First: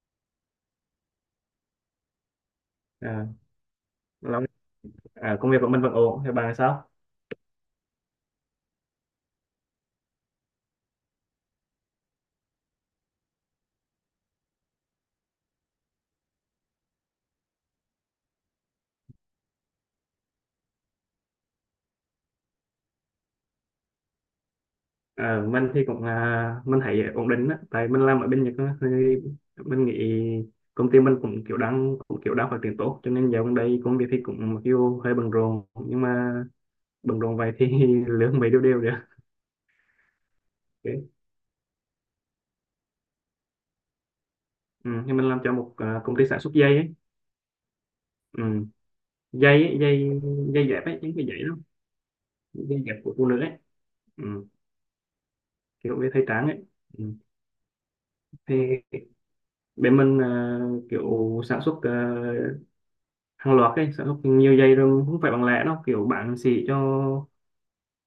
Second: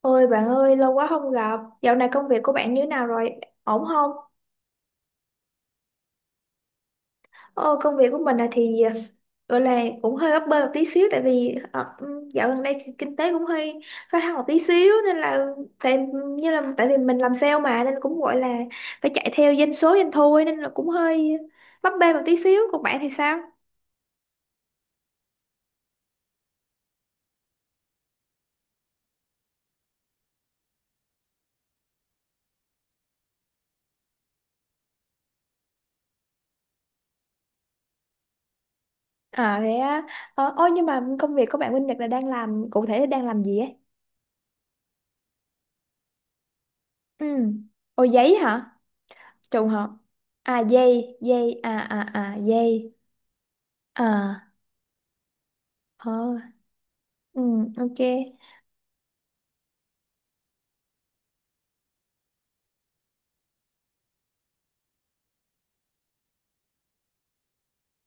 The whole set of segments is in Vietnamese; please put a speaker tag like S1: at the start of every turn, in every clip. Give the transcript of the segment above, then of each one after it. S1: Ôi bạn ơi, lâu quá không gặp. Dạo này công việc của bạn như thế nào
S2: à,
S1: rồi? Ổn không?
S2: Long à, công việc của mình vẫn ổn, thì bà sao?
S1: Ờ, công việc của mình gọi là cũng hơi bấp bênh một tí xíu tại vì dạo gần đây kinh tế cũng hơi hơi hao một tí xíu nên là tại như là tại vì mình làm sale mà nên cũng gọi là phải chạy theo doanh số doanh thu ấy, nên là cũng hơi bấp bênh một tí xíu. Còn bạn thì sao?
S2: Mình thì cũng mình thấy ổn định á, tại mình làm ở bên Nhật á, thì mình nghĩ công ty mình cũng kiểu đang phát triển tốt, cho nên dạo gần đây công việc thì cũng mặc dù hơi bận rộn, nhưng mà bận rộn vậy thì lương mấy đều đều được.
S1: À thế á. Ôi nhưng mà
S2: Okay.
S1: công việc của bạn Minh Nhật đang làm cụ thể là đang làm gì ấy?
S2: Ừ, thì mình làm cho một công ty sản xuất dây ấy.
S1: Ừ. Ồ giấy
S2: Ừ,
S1: hả?
S2: dây
S1: Trùng
S2: ấy,
S1: hợp.
S2: dây
S1: À
S2: dây dẹp ấy, những
S1: dây
S2: cái dây đó,
S1: dây à
S2: dây
S1: dây.
S2: dẹp của phụ nữ ấy.
S1: À.
S2: Ừ, kiểu về
S1: Ờ.
S2: thời trang ấy. Ừ.
S1: ừ, ok.
S2: Thì bên mình kiểu sản xuất hàng loạt ấy, sẽ học nhiều giây rồi, không phải bằng lẻ đâu, kiểu bạn xỉ cho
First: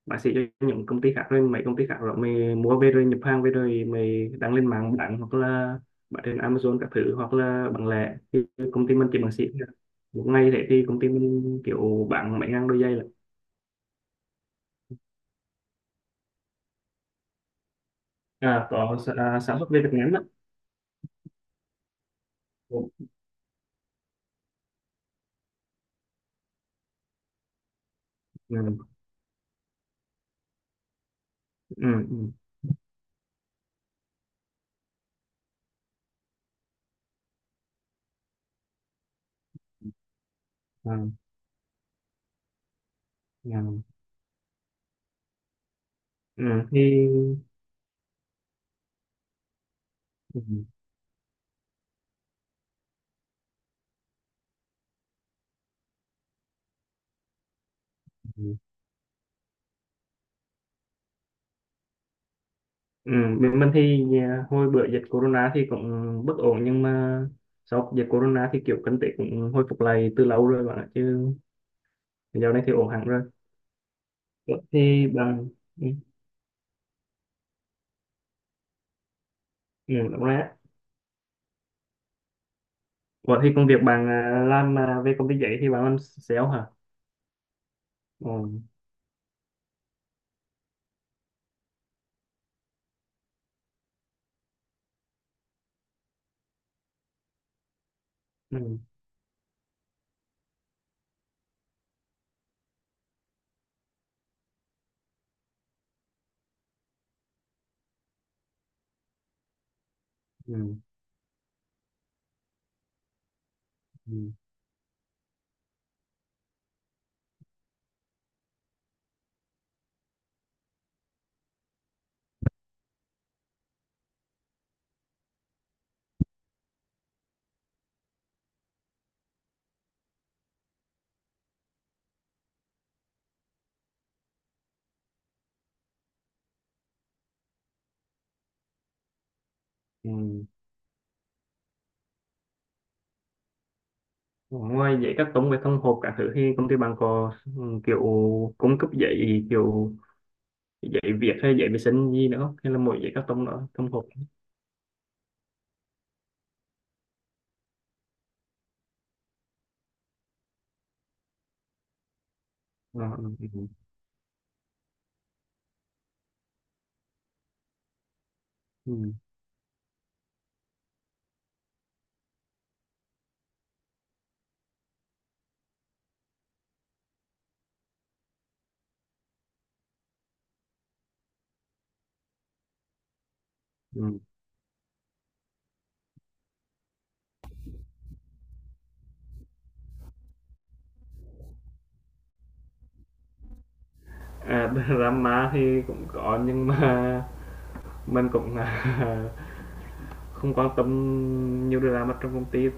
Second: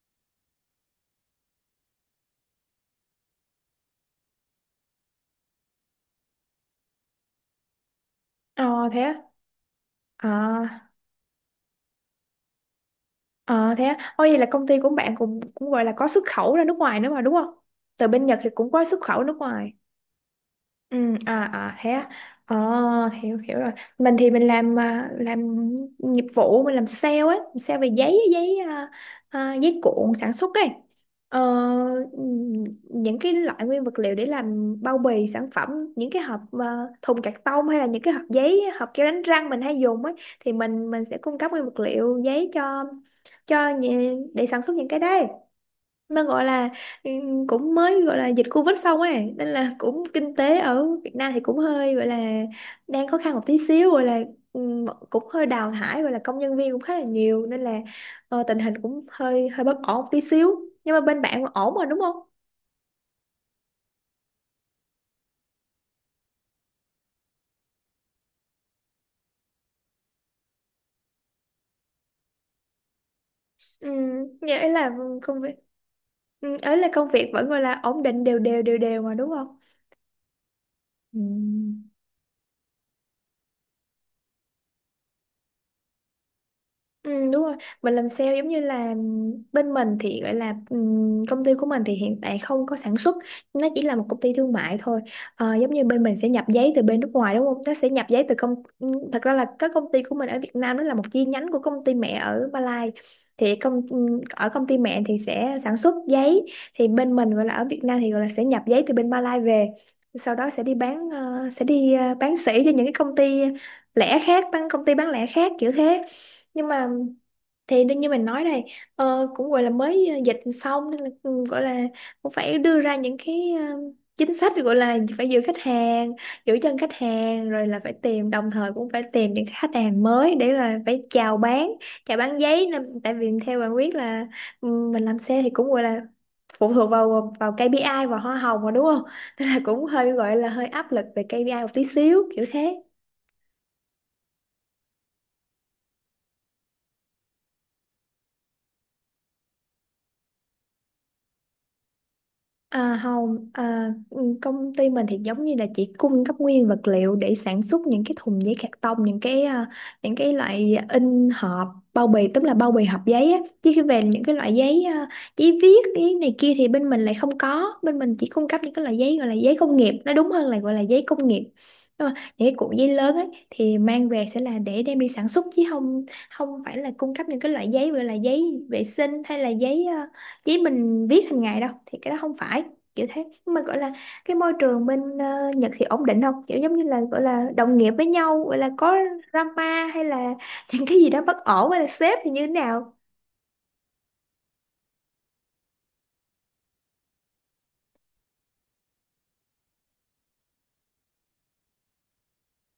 S2: bạn xỉ cho những công ty khác, rồi mấy công ty khác rồi mày mua về rồi nhập hàng về rồi mày đăng lên mạng bạn, hoặc là bạn trên Amazon các thứ, hoặc là bằng lẻ thì công
S1: Ờ
S2: ty
S1: thế
S2: mình
S1: á.
S2: chỉ bằng xỉ thôi. Một
S1: Ờ
S2: ngày thế thì công ty mình kiểu bạn mấy ngàn đôi giày là.
S1: ờ thế á. Ôi vậy là công ty của bạn cũng cũng gọi là có xuất khẩu ra nước ngoài nữa mà đúng không, từ bên Nhật thì cũng có
S2: Có.
S1: xuất khẩu nước
S2: Sản xuất
S1: ngoài.
S2: về Việt Nam đó.
S1: Ừ, à thế à. Ờ.
S2: Ừ.
S1: Hiểu, hiểu rồi. Mình thì mình làm làm nghiệp vụ, mình làm sale ấy, làm sale về giấy, giấy
S2: Ừ.
S1: giấy cuộn sản xuất ấy. ờ,
S2: Ừ. Ừ.
S1: ừm, những cái loại nguyên vật liệu để làm bao bì sản phẩm, những cái hộp thùng cạc tông hay là những cái hộp giấy, hộp keo đánh răng mình hay dùng ấy thì mình
S2: À.
S1: mình sẽ cung cấp nguyên vật liệu giấy cho
S2: Ừ.
S1: để sản xuất những cái đấy, nó
S2: Ừ.
S1: gọi là
S2: Thì.
S1: cũng mới gọi là dịch Covid xong ấy nên là cũng kinh tế ở Việt Nam thì cũng hơi gọi là đang khó khăn một tí xíu, gọi là cũng hơi đào thải gọi là công nhân viên cũng khá là nhiều nên là
S2: Ừ.
S1: tình hình cũng hơi hơi bất ổn một tí xíu, nhưng mà bên bạn ổn rồi đúng không?
S2: Ừ, bên mình thì hồi bữa dịch corona thì cũng bất ổn, nhưng mà sau dịch corona thì kiểu kinh tế cũng hồi phục lại từ lâu rồi bạn ạ, chứ dạo này thì ổn hẳn rồi.
S1: Ừ,
S2: Vậy
S1: nghĩa là
S2: thì
S1: công
S2: bạn.
S1: việc
S2: Ừ,
S1: ấy là công việc vẫn gọi là ổn định đều đều đều đều mà đúng không?
S2: ừ, đúng rồi á.
S1: Ừ.
S2: Vậy thì công việc bạn làm về công ty giấy thì bạn làm sale hả?
S1: Ừ, đúng rồi, mình làm sale giống như
S2: Ừ.
S1: là bên mình thì gọi là công ty của mình thì hiện tại không có sản xuất, nó chỉ là một công ty thương mại thôi. Ờ, giống như bên mình sẽ nhập giấy từ bên nước ngoài đúng không, nó sẽ nhập giấy từ công
S2: Ừ.
S1: thật ra là các công ty của mình ở Việt Nam đó là một chi nhánh của công ty mẹ ở Malai, thì công ở công ty mẹ thì sẽ sản xuất giấy, thì bên mình gọi là ở Việt Nam thì gọi là sẽ nhập giấy từ bên Malai về, sau đó sẽ đi
S2: Ừ.
S1: bán sẽ đi bán sỉ cho những cái công ty lẻ
S2: Ừ.
S1: khác, bán công ty bán lẻ khác kiểu thế. Nhưng mà thì đương như mình nói đây, cũng gọi là mới dịch xong nên là cũng gọi là cũng phải đưa ra những cái chính sách gọi là phải giữ khách hàng, giữ chân khách hàng, rồi là phải tìm, đồng thời cũng phải tìm những khách hàng mới để là phải chào bán, chào bán giấy nên tại vì theo bạn biết là ừ, mình làm xe thì cũng gọi là phụ thuộc vào vào KPI và hoa hồng mà đúng không nên là cũng hơi gọi
S2: Ừ.
S1: là hơi áp lực về KPI một tí xíu kiểu thế.
S2: Ngoài giấy các tông về thông hộp cả thứ thì công ty bạn có kiểu cung cấp giấy kiểu giấy viết hay giấy vệ sinh gì nữa không, hay là
S1: À,
S2: mỗi giấy các tông
S1: không,
S2: đó thông hộp?
S1: công ty mình thì giống như là chỉ cung cấp nguyên vật liệu để sản xuất những cái thùng giấy cạc tông, những cái những cái loại in hộp bao bì, tức là bao bì hộp
S2: Ờ. Ừ.
S1: giấy á.
S2: Ừ.
S1: Chứ khi về những cái loại giấy giấy viết, giấy này kia thì bên mình lại không có, bên mình chỉ cung cấp những cái loại
S2: Ừ.
S1: giấy gọi là giấy công nghiệp, nó đúng hơn là gọi là giấy công nghiệp. Nhưng mà những cái cuộn giấy lớn ấy thì mang về sẽ là để đem đi sản xuất chứ không, không phải là cung cấp những cái loại giấy gọi là giấy vệ sinh hay là giấy chỉ mình viết hàng ngày đâu, thì cái đó không phải kiểu thế. Nhưng mà gọi là
S2: Ừ.
S1: cái môi trường bên Nhật thì ổn định không, kiểu giống như là gọi là đồng nghiệp với nhau gọi là có drama hay là những cái gì đó bất ổn hay là sếp thì như thế nào?
S2: À, drama thì cũng có, nhưng mà mình cũng, không quan tâm nhiều drama trong công ty.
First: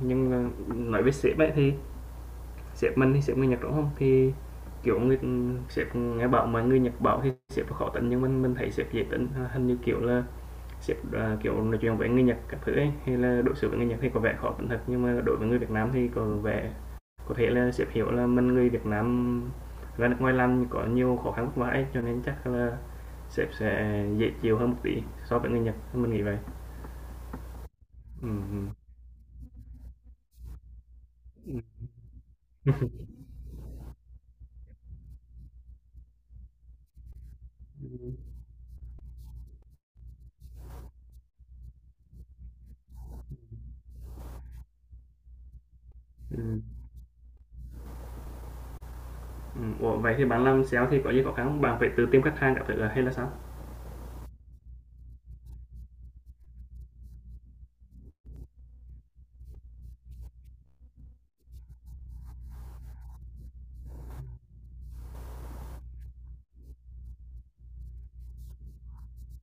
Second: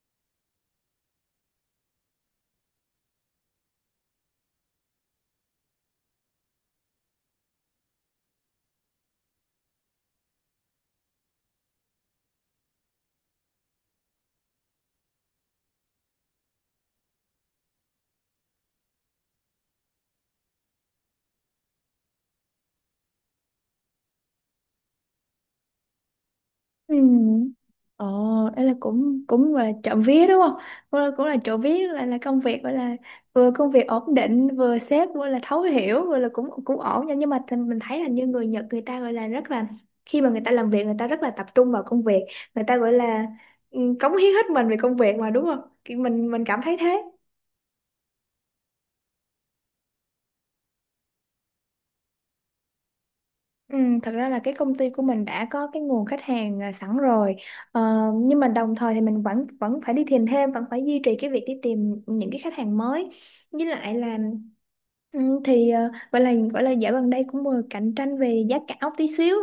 S2: Nhưng mà nói về sếp ấy thì sếp mình thì sếp người Nhật, đúng không? Thì kiểu người sếp nghe bảo mà người Nhật bảo thì sếp khó tính, nhưng mình thấy sếp dễ tính, hình như kiểu là sếp, kiểu nói chuyện với người Nhật các thứ ấy, hay là đối xử với người Nhật thì có vẻ khó tính thật, nhưng mà đối với người Việt Nam thì có vẻ có thể là sếp hiểu là mình người Việt Nam ra nước ngoài làm có nhiều khó khăn vất vả, cho nên chắc là sếp sẽ dễ chịu hơn một tí so với người Nhật, mình nghĩ vậy.
S1: Ừ.
S2: Ừm,
S1: Ồ, đây
S2: ừm.
S1: là cũng cũng gọi là trộm vía đúng không? Cũng là trộm
S2: Ừm.
S1: vía là công việc gọi là vừa công việc ổn định, vừa sếp vừa là thấu hiểu, vừa là cũng cũng ổn nha. Nhưng mà mình thấy là
S2: Ừm.
S1: như người Nhật người ta gọi là rất là khi mà người ta làm việc người ta rất là tập trung vào công việc, người ta gọi là ừ, cống hiến hết mình về công việc mà đúng không? Kiểu mình cảm thấy thế.
S2: Ủa, vậy thì bạn làm sale thì có gì khó khăn không? Bạn phải tự tìm khách hàng các thứ à, hay là sao?
S1: Ừ, thật ra là cái công ty của mình đã có cái nguồn khách hàng sẵn rồi, ờ, nhưng mà đồng thời thì mình vẫn vẫn phải đi tìm thêm, vẫn phải duy trì cái việc đi tìm những cái khách hàng mới với lại là ừ, thì gọi là dạo gần đây cũng vừa cạnh tranh về giá cả một tí xíu.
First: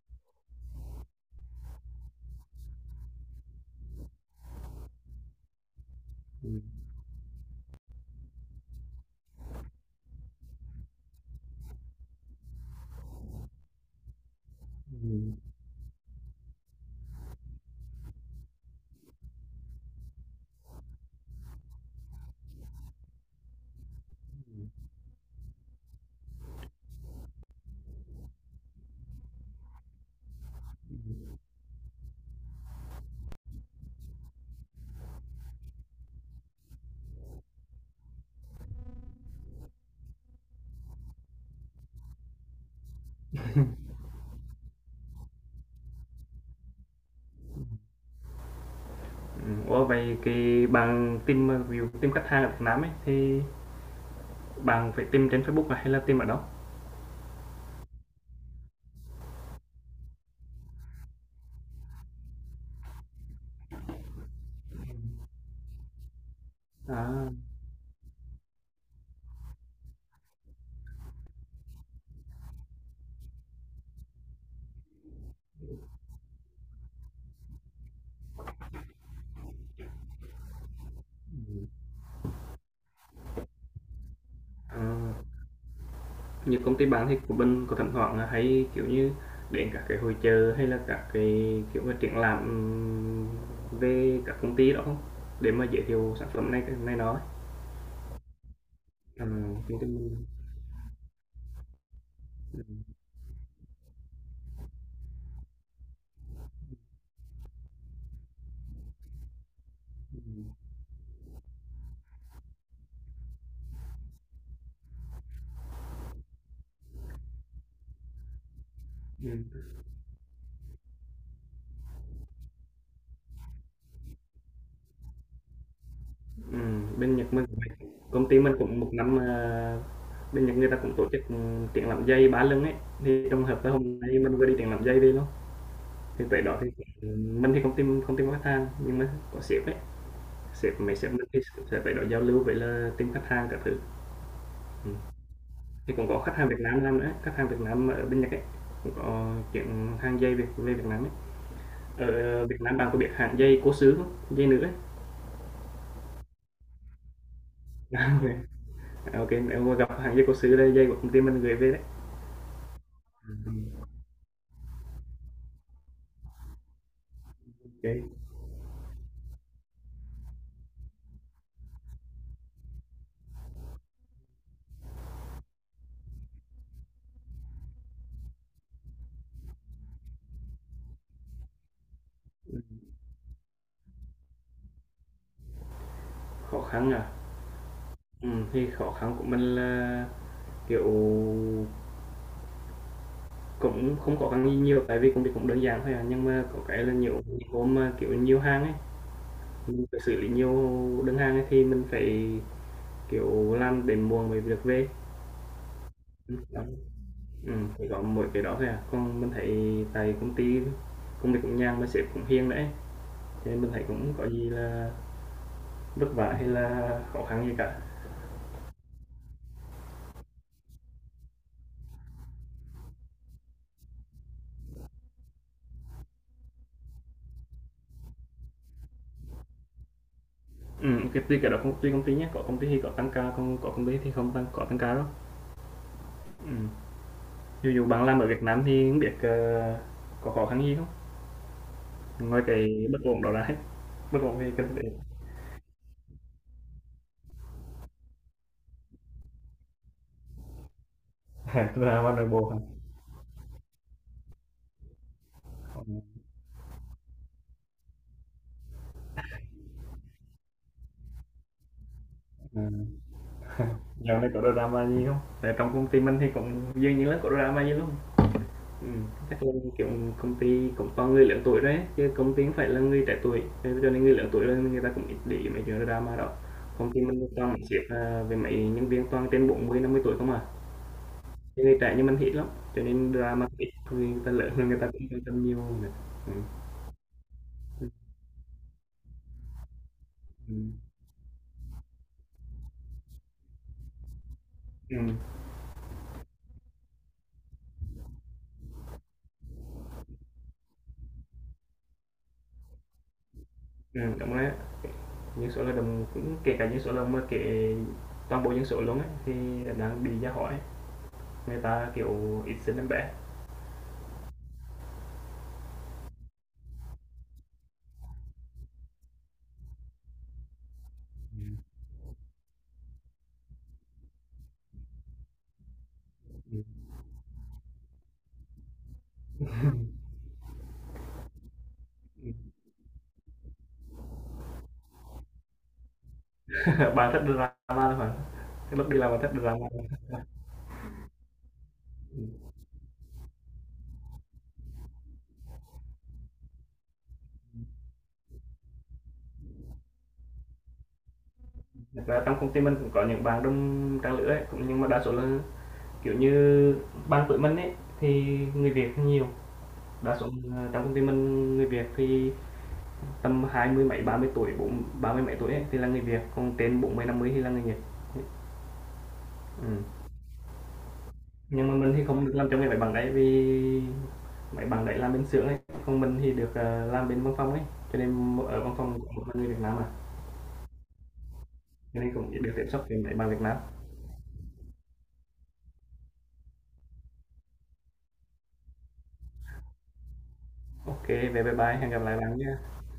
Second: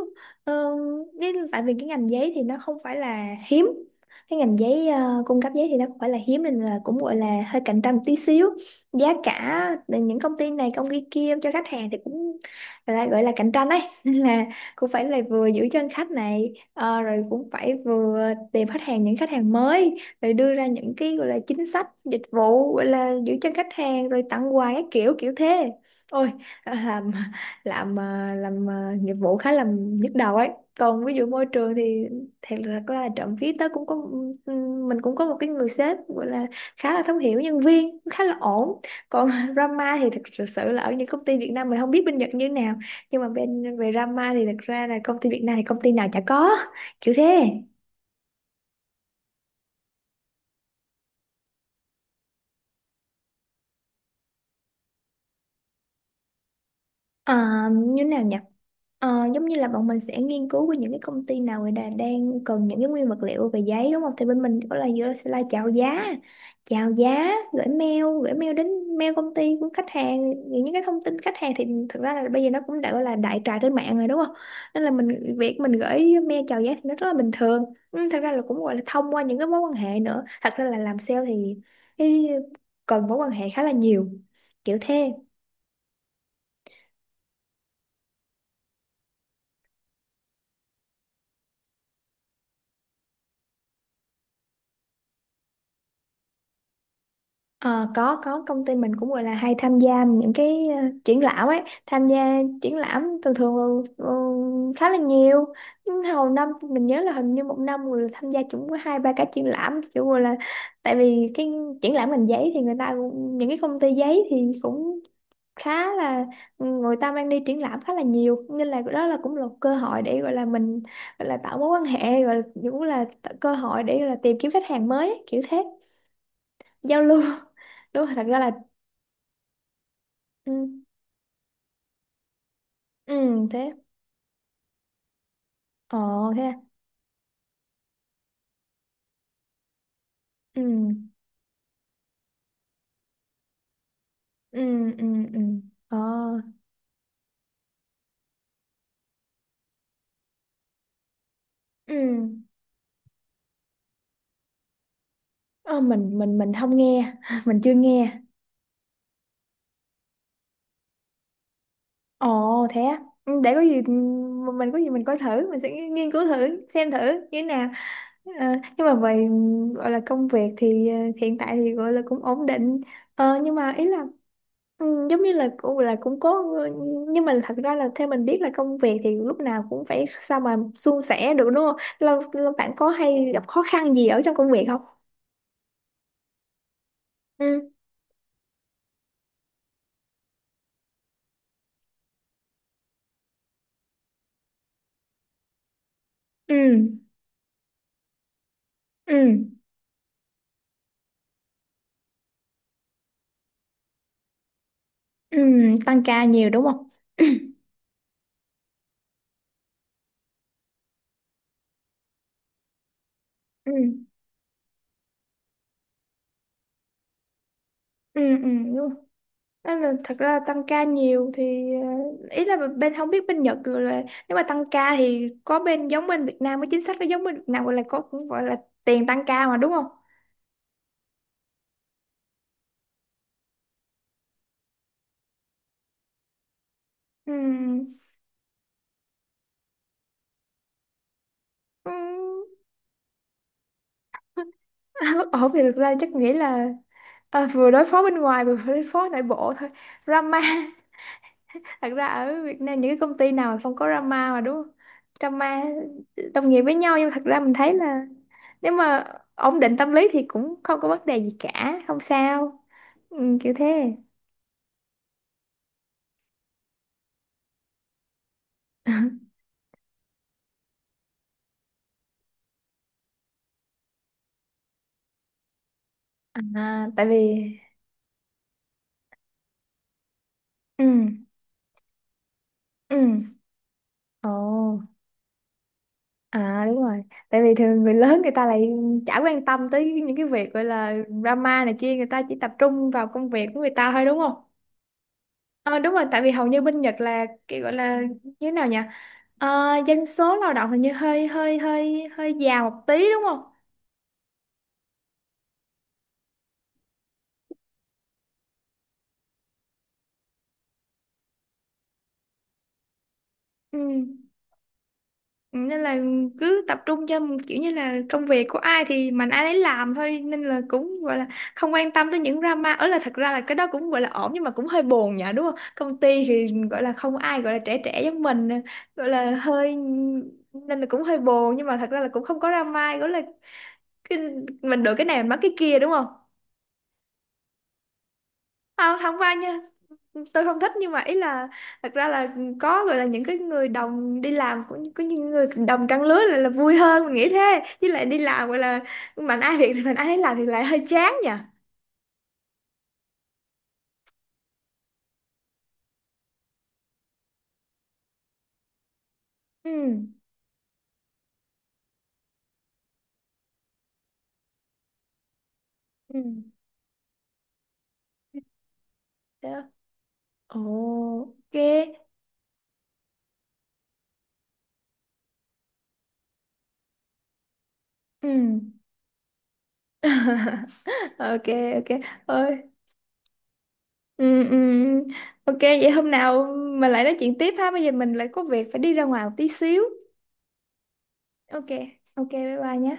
S1: Ờ, cái tại vì cái ngành giấy thì nó không phải là hiếm, cái ngành giấy cung cấp giấy thì nó không phải là hiếm nên
S2: Ừm,
S1: là cũng gọi là hơi cạnh tranh một tí xíu, giá cả từ những công ty này công ty kia cho khách hàng thì cũng là gọi là cạnh tranh đấy nên là cũng phải là
S2: ừm,
S1: vừa giữ chân khách này, rồi cũng phải vừa tìm khách hàng, những khách hàng mới, rồi đưa ra những cái gọi là chính sách dịch vụ gọi là giữ chân khách hàng rồi tặng
S2: ừm.
S1: quà các kiểu kiểu thế. Ôi, à, làm làm nghiệp vụ khá là nhức đầu ấy. Còn ví dụ môi trường thì thật ra là trộm vía tớ cũng có mình cũng có một cái người sếp gọi là khá là thấu hiểu nhân viên, khá là ổn. Còn drama thì thật sự sự là ở những công ty Việt Nam, mình không biết bên Nhật như thế nào nhưng mà bên về drama thì thật ra là công ty Việt Nam thì công ty nào chả có kiểu thế.
S2: Ủa, vậy cái bạn tìm, ví dụ tìm khách hàng ở Việt Nam ấy, thì bạn phải tìm trên Facebook à, hay là tìm ở đâu?
S1: À, như thế nào nhỉ. Ờ, giống như là bọn mình sẽ nghiên cứu với những cái công ty nào người ta đang cần những cái nguyên vật liệu về giấy đúng không? Thì bên mình có là vừa sẽ là chào
S2: À.
S1: giá, gửi mail đến mail công ty của khách hàng, những cái thông tin khách hàng thì thực ra là bây giờ nó cũng đã gọi là đại trà trên mạng rồi đúng không? Nên là mình, việc mình gửi mail chào giá thì nó rất là bình thường. Ừ, thật ra là cũng gọi là thông qua những cái mối quan hệ nữa. Thật ra là làm sale thì
S2: Ừm.
S1: cái cần mối quan hệ khá là nhiều. Kiểu
S2: À.
S1: thế.
S2: Như công ty bán thì của mình có thỉnh thoảng hay kiểu như đến các cái hội chợ hay là các cái kiểu mà triển lãm về các công ty đó không, để mà giới thiệu sản phẩm này này đó?
S1: Ờ, có công ty mình cũng gọi
S2: à,
S1: là hay tham
S2: Công ty
S1: gia
S2: mình.
S1: những cái triển lãm ấy, tham gia
S2: Ừ.
S1: triển lãm thường thường khá là nhiều. Nhưng hầu năm mình nhớ là hình như một năm người tham gia cũng có hai ba cái triển lãm kiểu gọi là
S2: Ừ.
S1: tại vì cái triển lãm ngành giấy thì những cái công ty giấy thì cũng khá là ừ, người ta mang đi triển lãm khá là nhiều nên là đó là cũng là một cơ
S2: Ừ.
S1: hội để gọi là mình gọi là tạo mối quan hệ, gọi là cũng là cơ hội để gọi là tìm kiếm khách hàng mới ấy, kiểu thế,
S2: Ừ.
S1: giao
S2: Bên
S1: lưu
S2: Nhật mình cũng vậy.
S1: đúng rồi, thật
S2: Công
S1: ra
S2: ty
S1: là
S2: mình cũng một năm bên
S1: ừ.
S2: Nhật người ta cũng tổ chức triển lãm dây ba lưng ấy. Thì trong
S1: Ừ
S2: hợp tới
S1: thế.
S2: hôm nay mình vừa đi triển lãm dây về luôn.
S1: Ờ.
S2: Thì
S1: Thế
S2: tới
S1: à?
S2: đó thì ừ, mình thì không tìm khách hàng, nhưng mà có sếp ấy.
S1: Ừ.
S2: Mấy sếp mình thì sẽ phải đó giao lưu với là team khách hàng các thứ.
S1: Ừ.
S2: Ừm,
S1: Ừ. Ừ.
S2: thì
S1: Ờ.
S2: cũng có khách hàng Việt Nam làm nữa, khách hàng Việt Nam ở bên Nhật ấy, cũng có chuyện hàng dây Việt về Việt Nam ấy.
S1: Ừ.
S2: Ở Việt Nam bạn có biết hãng dây cố xứ không? Giày nữ ấy.
S1: Ờ mình không nghe mình chưa
S2: À
S1: nghe.
S2: vậy, nếu mà gặp hàng dây cố xứ đây, dây của công ty mình gửi về đấy.
S1: Ồ thế á. Ừ, để có gì
S2: Ừm,
S1: mình có gì mình coi thử, mình sẽ nghiên cứu thử xem thử như thế nào.
S2: ô kê.
S1: Ờ, nhưng mà về ừ, gọi là công việc thì hiện tại thì gọi là cũng ổn định. Ờ nhưng mà ý là ừ, giống như là cũng có, nhưng mà thật ra là theo mình biết là công việc thì lúc nào cũng phải sao mà suôn sẻ được đúng không? Là bạn có hay gặp khó khăn gì ở trong công việc không?
S2: Khó khăn à?
S1: Ừ.
S2: Thì khó khăn của mình là kiểu cũng không có khăn gì nhiều, tại vì công việc cũng đơn giản thôi à, nhưng mà
S1: Ừ.
S2: có cái là nhiều những hôm mà kiểu nhiều hàng ấy,
S1: Ừ.
S2: mình phải xử lý nhiều đơn hàng ấy thì mình phải kiểu làm đến muộn mới được về.
S1: Ừ. Tăng ca nhiều
S2: Đó,
S1: đúng không?
S2: chỉ có mỗi cái đó thôi à, còn mình thấy tại công ty công việc cũng nhàn mà sếp cũng hiền đấy, cho nên mình
S1: Ừ.
S2: thấy cũng có gì là vất vả hay là khó khăn gì cả.
S1: Ừ. Ừ. Đúng rồi. Đó là thật ra tăng ca nhiều thì ý là bên không biết bên Nhật rồi là nếu mà tăng ca thì có bên giống bên Việt Nam, cái chính sách nó giống bên Việt Nam gọi là có cũng gọi là tiền tăng ca mà đúng không?
S2: Cái tùy cái đó, tùy công ty nhé, có công ty thì có tăng ca, còn có công ty thì không tăng có tăng ca đâu. Ừm,
S1: Ừ.
S2: dù dụ bạn làm ở Việt Nam thì không biết, có khó khăn gì không?
S1: Ừ.
S2: Ngoài cái bất ổn đó ra ấy, bất ổn về kinh tế.
S1: Ổn thì thực ra chắc nghĩ là vừa đối phó bên ngoài vừa đối phó nội bộ thôi. Drama.
S2: Là
S1: Thật ra
S2: drama nội
S1: ở
S2: bộ hả?
S1: Việt Nam những cái công ty nào mà không có drama mà đúng không? Drama
S2: Ừm.
S1: đồng nghiệp với nhau, nhưng mà thật ra mình thấy là nếu mà ổn định tâm lý thì cũng không có vấn đề gì cả, không sao.
S2: À.
S1: Ừ, kiểu thế.
S2: Dạo này có drama gì không? Tại trong công ty mình thì cũng dường như là có drama nhiều lắm. Chắc là kiểu công ty cũng toàn người lớn tuổi đấy, chứ công ty không phải là người trẻ tuổi, nên cho nên người lớn tuổi rồi người ta cũng ít để ý mấy chuyện drama đó.
S1: À,
S2: Công ty
S1: tại
S2: mình thì
S1: vì
S2: toàn mấy sếp, với mấy nhân viên toàn trên 40 50 tuổi không à,
S1: ừ.
S2: chứ người trẻ như mình thì ít lắm, cho
S1: Ừ.
S2: nên drama ít thôi, người ta lớn rồi người ta
S1: Ồ.
S2: cũng quan tâm nhiều nữa. Ừm,
S1: À đúng rồi, tại vì thường
S2: ừm,
S1: người lớn người ta lại chả quan tâm tới những cái việc gọi là drama này kia, người ta chỉ tập trung vào công việc của người ta thôi đúng không?
S2: ừm,
S1: Ờ đúng rồi, tại vì hầu như bên Nhật là cái gọi là như thế nào nhỉ? Ờ, dân số lao động hình như hơi hơi hơi hơi già một tí đúng không?
S2: đúng đấy. Những số lao động cũng kể cả những số lao động mà kể toàn bộ những số luôn ấy thì đang bị ra hỏi. Người ta kiểu ít sinh em bé.
S1: Ừ. Ừ, nên là cứ tập trung cho kiểu như là công việc của ai thì mình ai đấy làm thôi nên là cũng gọi là không quan tâm tới những drama ở là thật ra là cái đó cũng gọi là ổn, nhưng mà cũng hơi buồn nhỉ đúng không, công ty thì gọi là không ai gọi là trẻ trẻ giống mình gọi là hơi, nên là cũng hơi buồn, nhưng mà thật ra là cũng không có drama gọi là cái, mình được cái này mình mất cái kia đúng không.
S2: Bạn thích drama luôn hả? Cái
S1: Ờ,
S2: lúc đi
S1: không
S2: làm
S1: thông
S2: bạn
S1: qua
S2: thích
S1: nha,
S2: drama?
S1: tôi không thích, nhưng mà ý là thật ra là có gọi là những cái người đồng đi làm, có những người đồng trang lứa là vui hơn mình nghĩ thế, chứ lại đi làm gọi là mạnh ai việc thì mạnh ai nấy làm thì lại hơi chán nhỉ.
S2: Thật ra trong công ty mình cũng có những bạn đông trang lứa ấy cũng, nhưng mà đa số là kiểu như ban tuổi mình ấy thì người Việt thì nhiều.
S1: Ừ.
S2: Đa số là trong công ty mình, người Việt thì tầm hai mươi mấy, 30 tuổi, bốn, 30 mấy tuổi ấy, thì là người Việt, còn
S1: Ừ.
S2: trên 40 50 thì là người Nhật.
S1: Thế.
S2: Ừ.
S1: Ồ, ok.
S2: Nhưng mà mình thì không được làm trong cái máy bằng đấy, vì máy bằng đấy làm bên xưởng ấy, còn mình thì được, làm bên văn phòng ấy, cho
S1: Ừ.
S2: nên ở văn phòng có một mình người Việt Nam mà.
S1: Ok. Ok.
S2: Cho nên cũng chỉ được tiếp
S1: Ơi.
S2: xúc với mấy bằng Việt Nam.
S1: Ừ, ừ. Ừ. Ok, vậy hôm nào mình lại nói chuyện tiếp ha, bây giờ mình lại có việc phải đi ra ngoài một tí xíu.
S2: Ok, kê, bye
S1: Ok.
S2: bye, hẹn gặp lại
S1: Ok
S2: bạn
S1: bye
S2: nhá.
S1: bye nhé.